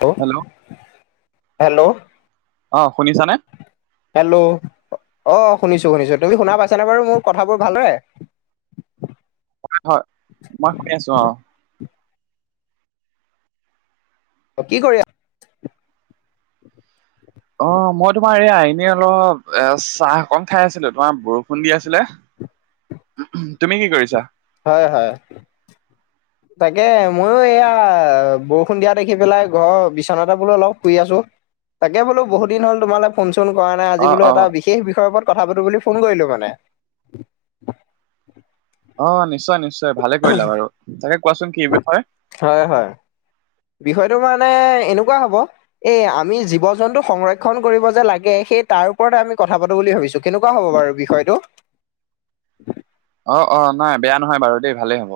টো hello hello '! Hello! অ', শুনিছানে? হেল্ল'? অ', শুনিছোঁ-শুনিছোঁ, তুমি শুনা পাইছানে বাৰু মোৰ কথাবোৰ ভালদৰে? হয়, হয়, মই শুনি আছোঁ অ'। অ', কি কৰি অ', মই তোমাৰ এইয়া এনে অলপ এ চাহ অকন খাই আছিলোঁ, তোমাৰ বৰষুণ দি আছিলে। তুমি কি কৰিছা? হয়, হয়। [inaudible] তাকে ময়ো এয়া বৰষুণ দিয়া দেখি পেলাই ঘৰৰ বিচনাতে বোলো অলপ শুই আছোঁ। তাকে বোলো বহুত দিন হল তোমাৰ লগত ফোন - চুন কৰা নাই অ আজি বোলো অ এটাওপৰত কথা পাতো বুলি ফোন কৰিলোঁ মানে। অ', নিশ্চয়-নিশ্চয় ভালে কৰিলা বাৰু। তাকে কোৱাচোন কি বিষয়? হয়, হয়, বিষয়টো মানে এনেকুৱা হ'ব এ আমি জীৱ - জন্তু সংৰক্ষণ কৰিব যে লাগে সেই তাৰ ওপৰতে আমি কথা পাতো বুলি ভাবিছোঁ। কেনেকুৱা হ'ব বাৰু বিষয়টো? অ', অ', নাই বেয়া নহয় বাৰু দেই ভালেই হ'ব।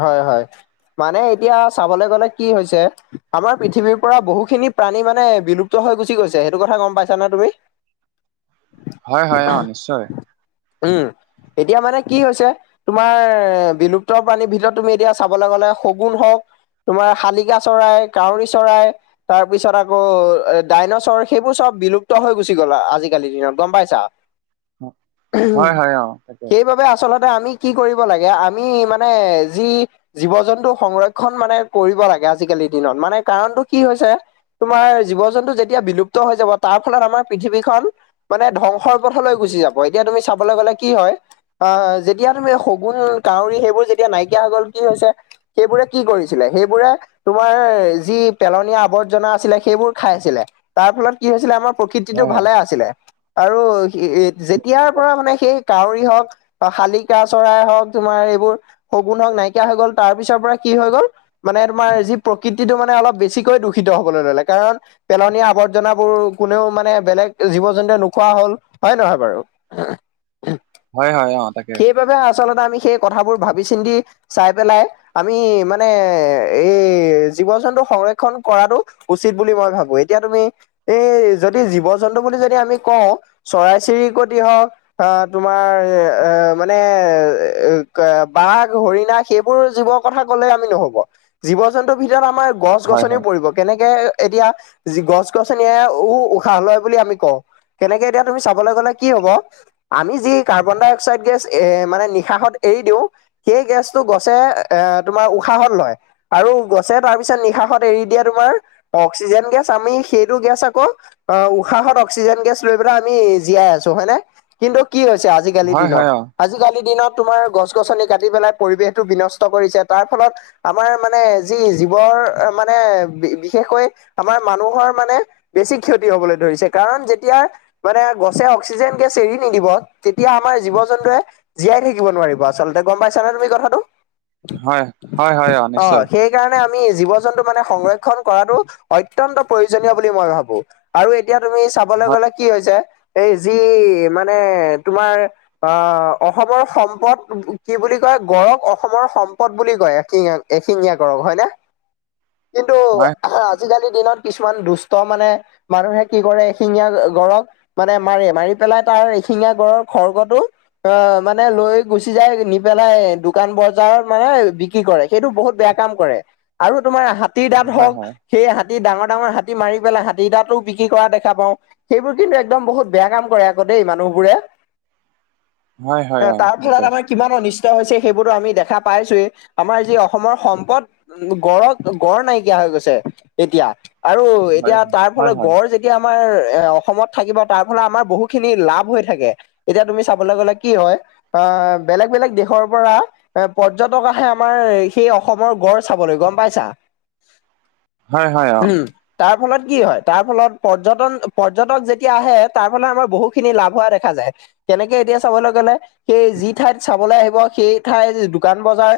হয়, হয়। মানে এতিয়া চাবলৈ গ'লে কি হৈছে, আমাৰ পৃথিৱীৰ পৰা বহুখিনি প্ৰাণী মানে বিলুপ্ত হৈ গুচি গৈছে সেইটো কথা গম পাইছা নে তুমি? হয়, হয়, অ', নিশ্চয়। উম। এতিয়া মানে কি হৈছে, তোমাৰ বিলুপ বিলুপ্ত প্ৰাণীৰ ভিতৰত তুমি এতিয়া চাবলৈ গ'লে শগুন হওক তোমাৰ শালিকা চৰাই, কউৰী চৰাই। তাৰ পিছত আকৌ এ ডাইনচৰ সেইবোৰ চব বিলুপ্ত হৈ গুচি গ'ল আজিকালিৰ দিনত গম পাইছা? [inaudible] উম, হয় হয় অ তাকে সেইবাবে আচলতে আমি কি কৰিব লাগে আমি ইমান মানে যি জীৱ জন্তু সংৰক্ষণ মানে কৰিব লাগে আজিকালিৰ দিনত। মানে কাৰণটো কি হৈছে তোমাৰ জীৱ জন্তু যেতিয়া বিলুপ্ত হৈ যাব তাৰ ফলত আমাৰ পৃথিৱীখন মানে ধ্বংসৰ পথলৈ গুচি যাব, এতিয়া তুমি চাবলৈ গ'লে কি হয় অ', যেতিয়া তুমি শগুন কাউৰী সেইবোৰ যেতিয়া নাইকিয়া হৈ গ'ল কি হৈছে সেইবোৰে কি কৰিছিলে? সেইবোৰে তোমাৰ যি পেলনীয়া আৱৰ্জনা আছিলে সেইবোৰ খাই আছিলে। তাৰ ফলত কি হৈছিলে আমাৰ প্ৰকৃতিটো হয় হয় ভালে আছিলে, আৰু যেতিয়াৰ পৰা মানে সেই কাউৰী হওক বা শালিকা চৰাই হওক তোমাৰ এইবোৰ শগুনক হওক নাইকিয়া হৈ গ'ল তাৰ পিছৰ পৰা কি হৈ গ'ল মানে তোমাৰ যি প্ৰকৃতিটো মানে অলপ বেছিকৈ দূষিত হবলৈ ল'লে। কাৰণ পেলনীয়া আৱৰ্জনাবোৰ কোনেও মানে বেলেগ জীৱ জন্তুৱে নোখোৱা হল। হয় নহয় বাৰু? হয়, হয়, অ', তাকে। সেইবাবে আচলতে আমি সেই কথাবোৰ ভাবি চিন্তি চাই পেলাই আমি মানে এই জীৱ জন্তু সংৰক্ষণ কৰাটো উচিত বুলি মই ভাবো। এতিয়া তুমি এই যদি জীৱ জন্তু বুলি যদি আমি কওঁ চৰাই চিৰিকট হওক আহ তোমাৰ এ মানে এ বাঘ হৰিণা সেইবোৰ জীৱৰ কথা ক'লে আমি নহব জীৱ জন্তুৰ ভিতৰত আমাৰ। গছ হয় গছনিও হয় পৰিব কেনেকে এতিয়া গছ গছনিয়েও উশাহ লয় বুলি আমি কওঁ। কেনেকে এতিয়া তুমি চাবলৈ গলে কি হব আমি যি কাৰ্বন ডাই অক্সাইড গেছ এ মানে নিশাহত এৰি দিওঁ এই গেছটো গছে এ তোমাৰ উশাহন লয়। আৰু গছে তাৰপিছত নিশাহত এৰি দিয়ে তোমাৰ অক্সিজেন গেছ আমি সেইটো গেছ আকৌ অ', উশাহত অক্সিজেন গেছ লৈ পেলাই আমি জীয়াই আছোঁ হয় নে? কিন্তু কি হৈছে আজিকালি হয় দিনত, হয় অ আজিকালি দিনত তোমাৰ গছ গছনি কাটি পেলাই পৰিৱেশ টো বিনষ্ট কৰিছে তাৰ ফলত আমাৰ মানে যি জীৱৰ মানে বিশেষকৈ আমাৰ মানুহৰ মানে বেছি ক্ষতি হবলৈ ধৰিছে কাৰণ যেতিয়া মানে গছে অক্সিজেন গেছ এৰি নিদিব। তেতিয়া আমাৰ জীৱ জন্তুৱে জীয়াই থাকিব নোৱাৰিব আচলতে গম পাইছা নে তুমি কথাটো। হয় হয় হয় অ' নিশ্চয় সেই। সেই কাৰণে আমি জীৱ জন্তু মানে সংৰক্ষন কৰাটো অত্যন্ত প্ৰয়োজনীয় বুলি মই ভাবো। আৰু এতিয়া তুমি চাবলৈ হয় গলে কি হৈছে এই যি মানে তোমাৰ। বা অসমৰ সম্পদ। কি বুলি কয় গড়ক অসমৰ সম্পদ বুলি কয় এশিঙা এশিঙীয়া গড়ক হয় নে? কিন্তু হয় আজি। আজিকালিৰ দিনত কিছুমান দুষ্ট মানে মানুহে কি কৰে শিঙীয়া গড়ক। মানে মাৰে মাৰি পেলাই তাৰ এশিঙীয়া গড়ৰ খৰ্গটো। অ' মানে লৈ গুচি যায় নেকি? পেলাই দোকান বজাৰত মানে বিক্ৰী কৰে সেইটো বহুত বেয়া কাম কৰে আৰু তোমাৰ হাত। হাতীৰ দাঁত হয় হওক হয় সেই হাতীৰ ডাঙৰ ডাঙৰ হাতী মাৰি পেলাই হাতীৰ দাঁতো বিক্ৰী কৰা দেখা পাওঁ। সেইবোৰ কিন্তু একদম বহুত বেয়া কাম কৰে আকৌ দেই মানুহবোৰে। [inaudible] এ হয় অ তাৰ তাকে ফলত আমাৰ কিমানৰ নিচ হৈছে সেইবোৰো আমি দেখা পাইছোৱে, আমাৰ যি অসমৰ সম্পদ উ গঁড়ক গড় নাইকিয়া হৈ গৈছে, এতিয়া আৰু হয় এতিয়া তাৰ হয় ফলত হয় গড় যেত আমাৰ এ অসমত থাকিব তাৰ ফলে আমাৰ বহু খিনি লাভ হৈ থাকে। এতিয়া তুমি চাবলৈ গ'লে কি হয়! আঁ বেলেগ বেলেগ দেশ ৰ পৰা, এ পৰ্যটক আহে আমাৰ সেই অসমৰ গড় চাবলৈ গম পাইছা? হয় হয় হয় অ উহু। তাৰ ফলত কি হয়, তাৰ ফলত পৰ্যটন পৰ্যটক যেতিয়া আহে তাৰ ফালে আমাৰ বহুতখিনি লাভ হোৱা দেখা যায়। কেনেকে এতিয়া চাবলৈ গলে' সেই যি ঠাইত চাবলৈ আহিব সেই ঠাই দোকান-বজাৰ,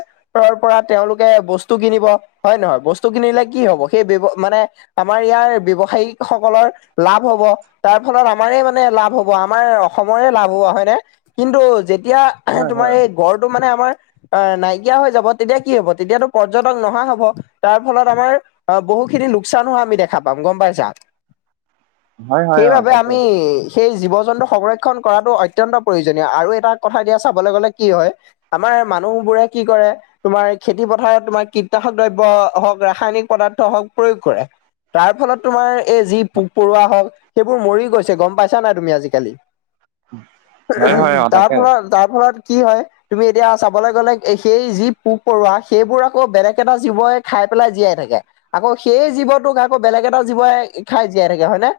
পৰা তেওঁলোকে বস্তু কিনিব, হয় নহয়? বস্তু কিনিলে কি হ'ব সেই মানে আমাৰ ইয়াৰ ব্যৱসায়ীক সকলৰ লাভ হ'ব। তাৰ ফলত আমাৰ মানে লাভ হ'ব, আমাৰ অসমৰে লাভ হ'ব হয়নে? কিন্তু যেতিয়া হয় তোমাৰ এই গড়টো মানে আমাৰ আহ নাইকিয়া হৈ যাব, তেতিয়া কি হব! তেতিয়াতো পৰ্যটক নহা হব, তাৰ ফলত আমাৰ অ বহু খিনি লোকচানো হোৱা আমি দেখা পাম গম পাইছা? হয় হয় হয় অ সেইবাবে তাকে আমি সেই জীৱ-জন্তু সংৰক্ষণ কৰাটো অত্যন্ত প্ৰয়োজনীয় আৰু এটা কথা দিয়া চাবলৈ গ'লে কি হয়, আমাৰ মানুহ বোৰে কি কৰে তোমাৰ খেতি পথাৰত তোমাৰ কীটনাশক দ্ৰব্য হওক, ৰাসায়নিক পদাৰ্থ হওক প্ৰয়োগ কৰে। তাৰ ফলত তোমাৰ এই যি পোক-পৰুৱা হওক, সেইবোৰ মৰি গৈছে। গ'ম পাইছা নাই তুমি আজিকালি? হয় হয় অ তাকে তাৰফলত তাৰফলত কি হয়! তুমি এতিয়া চাবলৈ গ'লে সেই যি পোক-পৰুৱা, সেইবোৰ আকৌ বেলেগ এটা জীৱই খাই পেলাই জীয়াই থাকে। আকৌ সেই জীৱটোক আকৌ বেলেগ এটা জীৱই খাই জীয়াই থাকে হয়নে?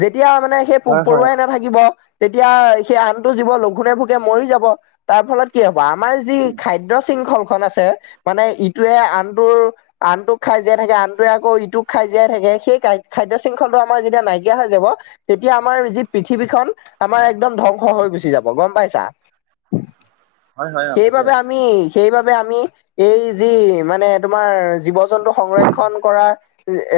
যেতিয়া মানে সেই পোক হয় হয় অ, পৰুৱাই নাথাকিব। তেতিয়া সেই আনটো জীৱ লঘোণে, ভোকে মৰি যাব। তাৰ ফলত কি হব, আমাৰ যি খাদ্য শৃংখল খন আছে, মানে ইটোৱে আনটোৰ আনটোক খাই জীয়াই থাকে, আনটোৱে আকৌ ইটোক খাই জীয়াই থাকে, সেই খাদ্য শৃংখলটো আমাৰ যেতিয়া নাইকিয়া হৈ যাব তেতিয়া আমাৰ যি পৃথিৱীখন, আমাৰ একদম ধ্বংস হৈ গুচি যাব গম পাইছা? হয় হয় অ তাকে সেইবাবে আমি, সেইবাবে আমি এই যি মানে তোমাৰ জীৱ -জন্ত সংৰক্ষণ কৰাৰ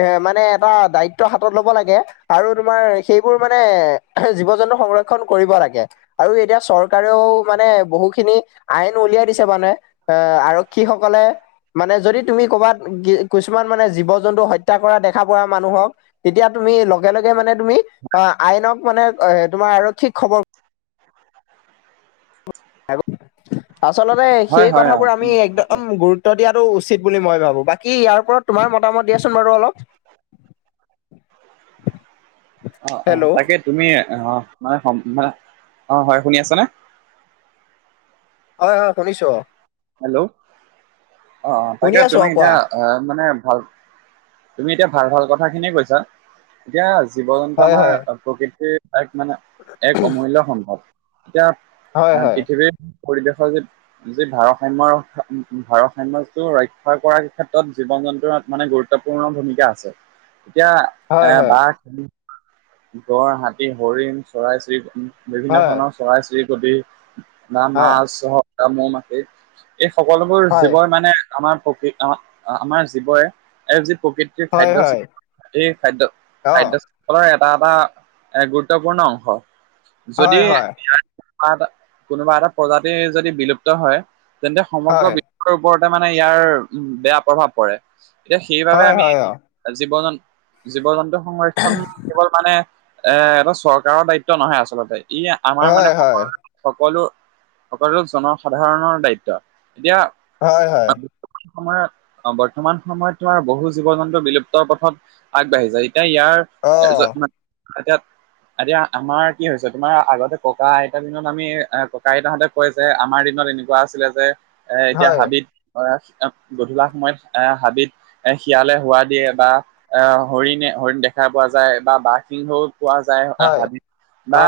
এ মানে এটা দায়িত্ব হাতত লব লাগে, আৰু তোমাৰ সেইবোৰ মানে জীৱ-জন্তু সংৰক্ষণ কৰিব লাগে। আৰু এতিয়া চৰকাৰেও মানে বহু খিনি আইন উলিয়াই দিছে মানে, এ আৰক্ষী সকলে মানে যদি তুমি কৰ'ৰবাত কিছুমান মানে জীৱ-জন্তু হত্যা কৰা দেখা পোৱা মানুহক তেতিয়া তুমি লগে লগে মানে তুমি' অ আইনক মানে তোমাৰ আৰক্ষী খবৰ আচলতে হয় সেই হয় অ কথাবোৰ আমি উম তাকে একদম গুৰুত্ব ত্ব দিয়াটো উচিত বুলি মই ভাবো। বাকী ইয়াৰ ওপৰত তোমাৰ মতামত দিয়াচোন বাৰু অলপ? [inaudible] অ, অ হেল্ল' তাকে তুমি অ মানে মানে অ হয় শুনি আছা নে? হয় হয় শুনিছো। হেল্ল' অ শুনি তাকে আছো তুমি অ কোৱা এতিয়া অ, মানে ভাল তুমি এতিয়া ভাল-ভাল কথাখিনিয়ে কৈছা। এতিয়া জীৱ-জন্তু হয় আমাৰ হয় প্ৰকৃতিৰ এক মানে' এক অমূল্য সম্পদ। এতিয়া হয় হয় পৃথিৱীৰ পৰিৱেশৰ যি যি ভাৰস সাম্য ৰা ভাৰসাম্যটো ৰক্ষা কৰাৰ ক্ষেত্ৰত জীৱ-জন্তুৰ মানে গুৰুত্ব গুৰুত্বপূৰ্ণ ভূমিকা আছে। এতিয়া হয় এ হয় বাঘ খ গড়, হাতী, হৰিণ, চৰাই-চিৰিকট, বিভিন্ন হয় ধৰণৰ চৰাই-চিৰিকটি বা অ মাছ চহক বা মৌ-মাখি এই সকলোবোৰ হয় জীৱয় মানে আমাৰ প্ৰক আম আমাৰ জীৱৰে আৰু যি প্ৰকৃৃত [unintelligible] হয় খাদ্য হয় শৃং এই খাদ্য অ খাদ্যৰ শৃংখলা এটা এটা গুৰুত্বপূৰ্ণ অংশ যদি হয় হয় ইয়াৰ এটা কোনোবা এটা প্ৰজাতিৰ যদি বিলুপ্ত হয় তেন্তে সমগ্ৰ হয় বি শ্বৰ ওপৰতে মানে ইয়াৰ বেয়া প্ৰভাৱ পৰে এতিয়া সেইবাবে হয় আমি হয় জীৱ-জন্তু, জীৱ-জন্তু সংৰক্ষণ কেৱল মানে এ এটা চৰকাৰৰ দায়িত্ব নহয় আচলতে ই অ আমাৰ মানে হয় হয় সকলো সকলো জনসাধাৰণৰ দায়িত্ব এতিয়া। হয় হয়। সময়ত অ, বৰ্তমান সময়ত তোমাৰ বহু জীৱ জন্তু বিলুপ্তৰ পথত আগবাঢ়ি যায় এতিয়া ইয়াৰ অ এতিয়া এতিয়া আমাৰ কি হৈছে তোমাৰ আগতে ককা আইতাৰ দিনত আমি ককা আইতাহঁতে কয় যে আমাৰ দিনত এনেকুৱা আছিলে যে এ এতিয়া হয় হাবিত গধূলা সময়ত এ হাবিত এ, শিয়ালে হোৱা দিয়ে বা এ হৰিণে হৰিণ দেখা পোৱা যায় বা বাঘ সিংহও পোৱা যায়। হয় হাবি বা অ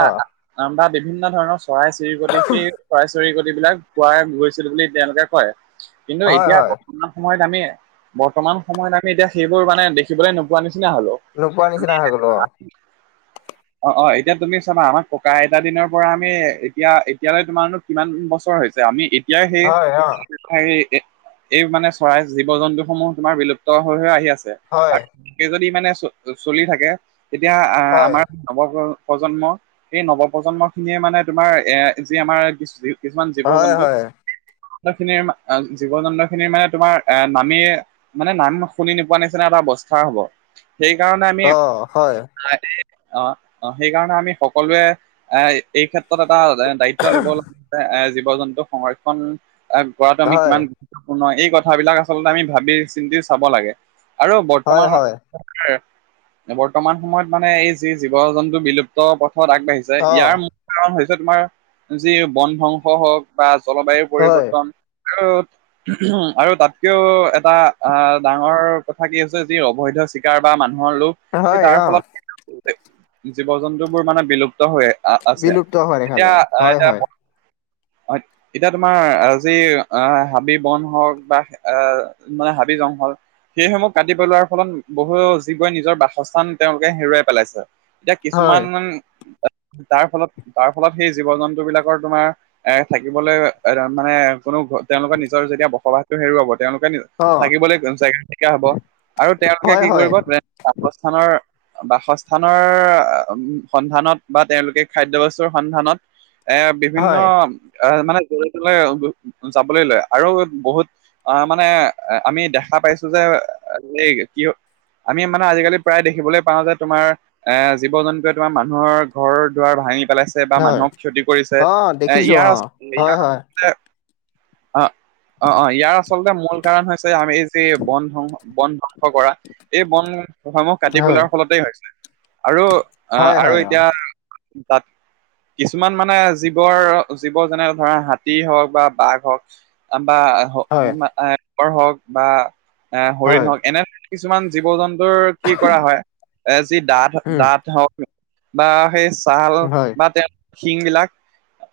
বা বিভিন্ন ধৰণৰ চৰাই-চিৰিকটি সেই চৰাই-চিৰিকট বিলাক পোৱাই গৈছিল বুলি তেওঁলোকে কয়। কিন্তু হয় এতিয়া হয় বৰ্তমান সময়ত আমি বৰ্তমান সময়ত আমি এতিয়া সেইবোৰ মানে দেখিবলে নোপোৱা নিচিনা হলো। নোপোৱা নিচিনা হৈ গলো অ [unintelligible] অ, অ এতিয়া তুমি চাবা আমাক ককা আইতা দিনৰ পৰা আমি এতিয়া এতিয়ালৈ তোমাৰনো কিমান বছৰ হৈছে আমি এতিয়াই সেই হয় অ সেই এই মানে চৰাই জীৱ-জন্তু সমূহ তোমাৰ বিলুপ্ত হৈ হৈ আহি আছে। হয়। একে যদি মানে চ চলি থাকে তেতিয়া আহ হয় আমাৰ নৱ প্ৰজন্ম সেই নৱ প্ৰজন্ম খিনিয়ে মানে তোমাৰ এ যি আমাৰ কিছুমান জীৱ হয় জন্তু হয় খিনিৰ জীৱ জন্তু খিনিৰ মানে তোমাৰ এ নামি মানে নাম শুনি নোপোৱা নিচিনা এটা অৱস্থা হব সেইকাৰণে আমি অ হয় অ অ সেইকাৰণে আমি সকলোৱে এ এই ক্ষেত্ৰত এটা দায়িত্ব লব লাগে এ জীৱ-জন্তু সংৰক্ষণ কৰাটো আমি হয় কিমান গুৰুত্বপূৰ্ণ এই কথাবিলাক আচলতে আমি ভাবি চিন্তি চাব লাগে আৰু হয় বৰ্তমান হয় [unintelligible] বৰ্তমান সময়ত মানে এই যি জীৱ-জন্তু বিলুপ্ত পথত আগবাঢ়িছে অ ইয়াৰ মূল কাৰণ হৈছে তোমাৰ যি বন ধ্বংস হওক বা জলবায়ু হয় পৰিৱৰ্তন টো উম, আৰু তাতকেও এটা আহ ডাঙৰ কথা কি হৈছে যি অবৈধ চিকাৰ বা মানুহ। মানুহৰ লোক এই হয় তাৰ অ ফলত কিন্তু জীৱ-জন্তু বোৰ মানে বিলুপ্ত হৈ আ আছে বিলুপ্ত হোৱা দেখা এতিয়া যায় হয় আহ হয় প্ৰথম এতিয়া তোমাৰ আজি আহ হাবি বন হওক বা আহ মানে হাবি জংঘল সেইসমূহ কাটি পেলোৱাৰ ফলত বহুত জীৱই নিজৰ বাসস্থান তেওঁলোকে হেৰুৱাই পেলাইছে এতিয়া হয় কিছুমান তাৰ ফলত তাৰ ফলত সেই জীৱ জন্তু বিলাকৰ তোমাৰ এ থাকিবলৈ এ মানে কোনো তেওঁলোকৰ নিজৰ যেতিয়া বসবাসটো হেৰুৱাব তেওঁলোকে অ থাকিবলৈ জেগা নাইকা হব আৰু তেওঁলোকে হয় কি হয় কৰিব বাসস্থানৰ বাসস্থানৰ সন্ধানত বা তেওঁলোকে খাদ্য বস্তুৰ সন্ধানত এ বিভিন্ন হয় এ মানে জলে তলে যাবলৈ লয় আৰু বহুত অ মানে আমি দেখা পাইছো যে এই কিয় আমি মানে আজিকালি প্ৰায় দেখিবলৈ পাওঁ যে তোমাৰ এ জীৱ জন্তুৱে তোমাৰ মানুহৰ ঘৰ দুৱাৰ ভাঙি পেলাই ছে বা হয় মানুহক ক্ষতি কৰিছে অ এ দেখিছো ইয়াৰ অ ইয়াৰ হয় হয় আচলতে অ অ অ ইয়াৰ আচলতে মূল কাৰণ হৈছে আমি এই যে বন ধ্বং বন ধ্বংস কৰা। এই বনসমূহ কাটি হয় পলাৰ ফলতেই হৈছে, আৰু হয় আহ হয় আৰু অ এতিয়া বাত কিছুমান মানে জীৱৰ জীৱ যেনে ধৰা হাতী হওক, বা বাঘ হওক বা হয় [unintelligible] হওক, বা এ হৰিণ হয় হওক, এনে কিছুমান জীৱ জন্তুৰ কি কৰা হয়, এ যি দাঁত, উম দাঁত হওক বা সেই ছাল, হয় বা [unintelligible] তেওঁলৰ শিং বিলাক,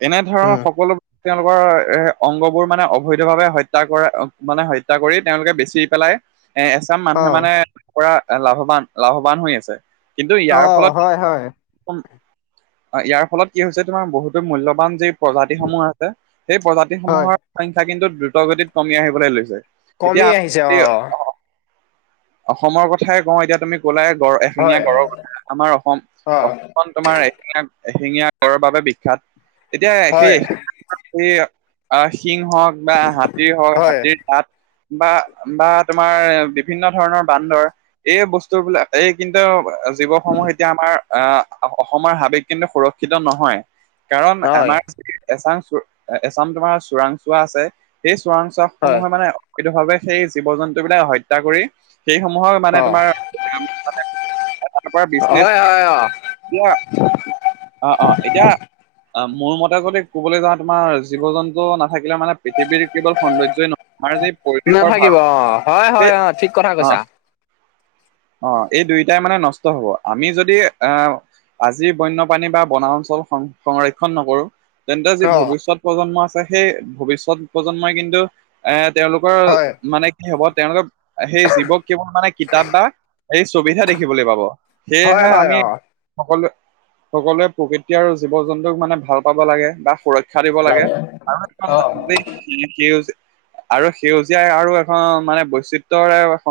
এনে ধৰণৰ উম সকলো তেওঁলোকৰ এ অংগবোৰ মানে অবৈধ ভাৱে হত্যা কৰা, মানে হত্যা কৰি, তেওঁলোকে বেচি পেলাই এ এছাম মানে, অ মানে কৰা লাভৱান, লাভৱান হৈ আছে, কিন্তু অ ইয়াৰ ফলত হয় হয় উম [unintelligible] ইয়াৰ ফলত কি হৈছে তোমাৰ, বহুতো মূল্য়বান যি প্ৰজাতিসমূহ আছে, সেই প্ৰজাতি হয় সমূহৰ সংখ্যা কিন্তু দ্ৰুত গতিত কমি আহিবলৈ লৈছে। এতিয়া কমি আমি আহিছে অ'। অসমৰ কথাই কওঁ এতিয়া তুমি ক'লা গড়, এশেঙীয়া হয় গড়ৰ কথা, আমাৰ অসম, অ অসম তোমাৰ এশিঙ, এশিঙীয়া গড়ৰ বাবে বিখ্যাত, এতিয়া হয় সেই সেই শিং হওক বা হাতীৰ হওক, হয় হাতীৰ দাঁত বা, বা তোমাৰ বিভিন্ন ধৰণৰ বান্দৰ, এই বস্তু বিলাক, এই কিন্তু, জীৱসমূহ এতিয়া আমাৰ আহ অসমৰ হাবিত কিন্তু সুৰক্ষিত নহয়, কাৰণ হয় আমাৰ এচাম চো, এছাম তোমাৰ চোৰাংচোৱা আছে, সেই চোৰাংচোৱা হয় সমূহে মানে পকীত ভাৱে সেই জীৱ জন্তু বিলাক হত্যা কৰি, সেইসমূহক মানে অ তোমাৰ [unintelligible] বিজনেছ হয় হয় অ'। অ-অ, এতিয়া অ, মোৰ মতে যদি কবলৈ যাওঁ তোমাৰ জীৱ জন্তু নাথাকিলে মানে, পৃথিৱীৰ কিবা সূন্দৰ্যই নহয়। মাৰ দিপ [unintelligible] নাথাকিব অ, হয়-হয় অ', ঠিক কথা কৈছা অ'হ, অ, এই দুইটাই মানে নষ্ট হ'ব, আমি যদি এ আজি বন্যপ্ৰণী বা, বনা অঞ্চল সং সংৰক্ষণ নকৰো তেন্তে যি অ ভৱিষ্যত প্ৰজন্ম আছে, সেই ভৱিষ্যত প্ৰজন্মই কিন্তু এ তেওঁলোকৰ হয় মানে কি হব, তেওঁলোকৰ সেই জীৱক কেৱল মানে কিতাপ বা এই চুবিধা দেখিবলৈ পাব। হয় সেয়েহে হয় আমি অ সকলোৱ, সকলোৱে প্ৰকৃতি আৰু জীৱ জন্তুক মানে ভাল পাব লাগে, বা সুৰক্ষিত খাৰিব লাগে, অ [unintelligible] বিল সেউজীয়া, আৰু সেউজীয়াই আৰু এখন, মানে বৈচিত্ৰৰে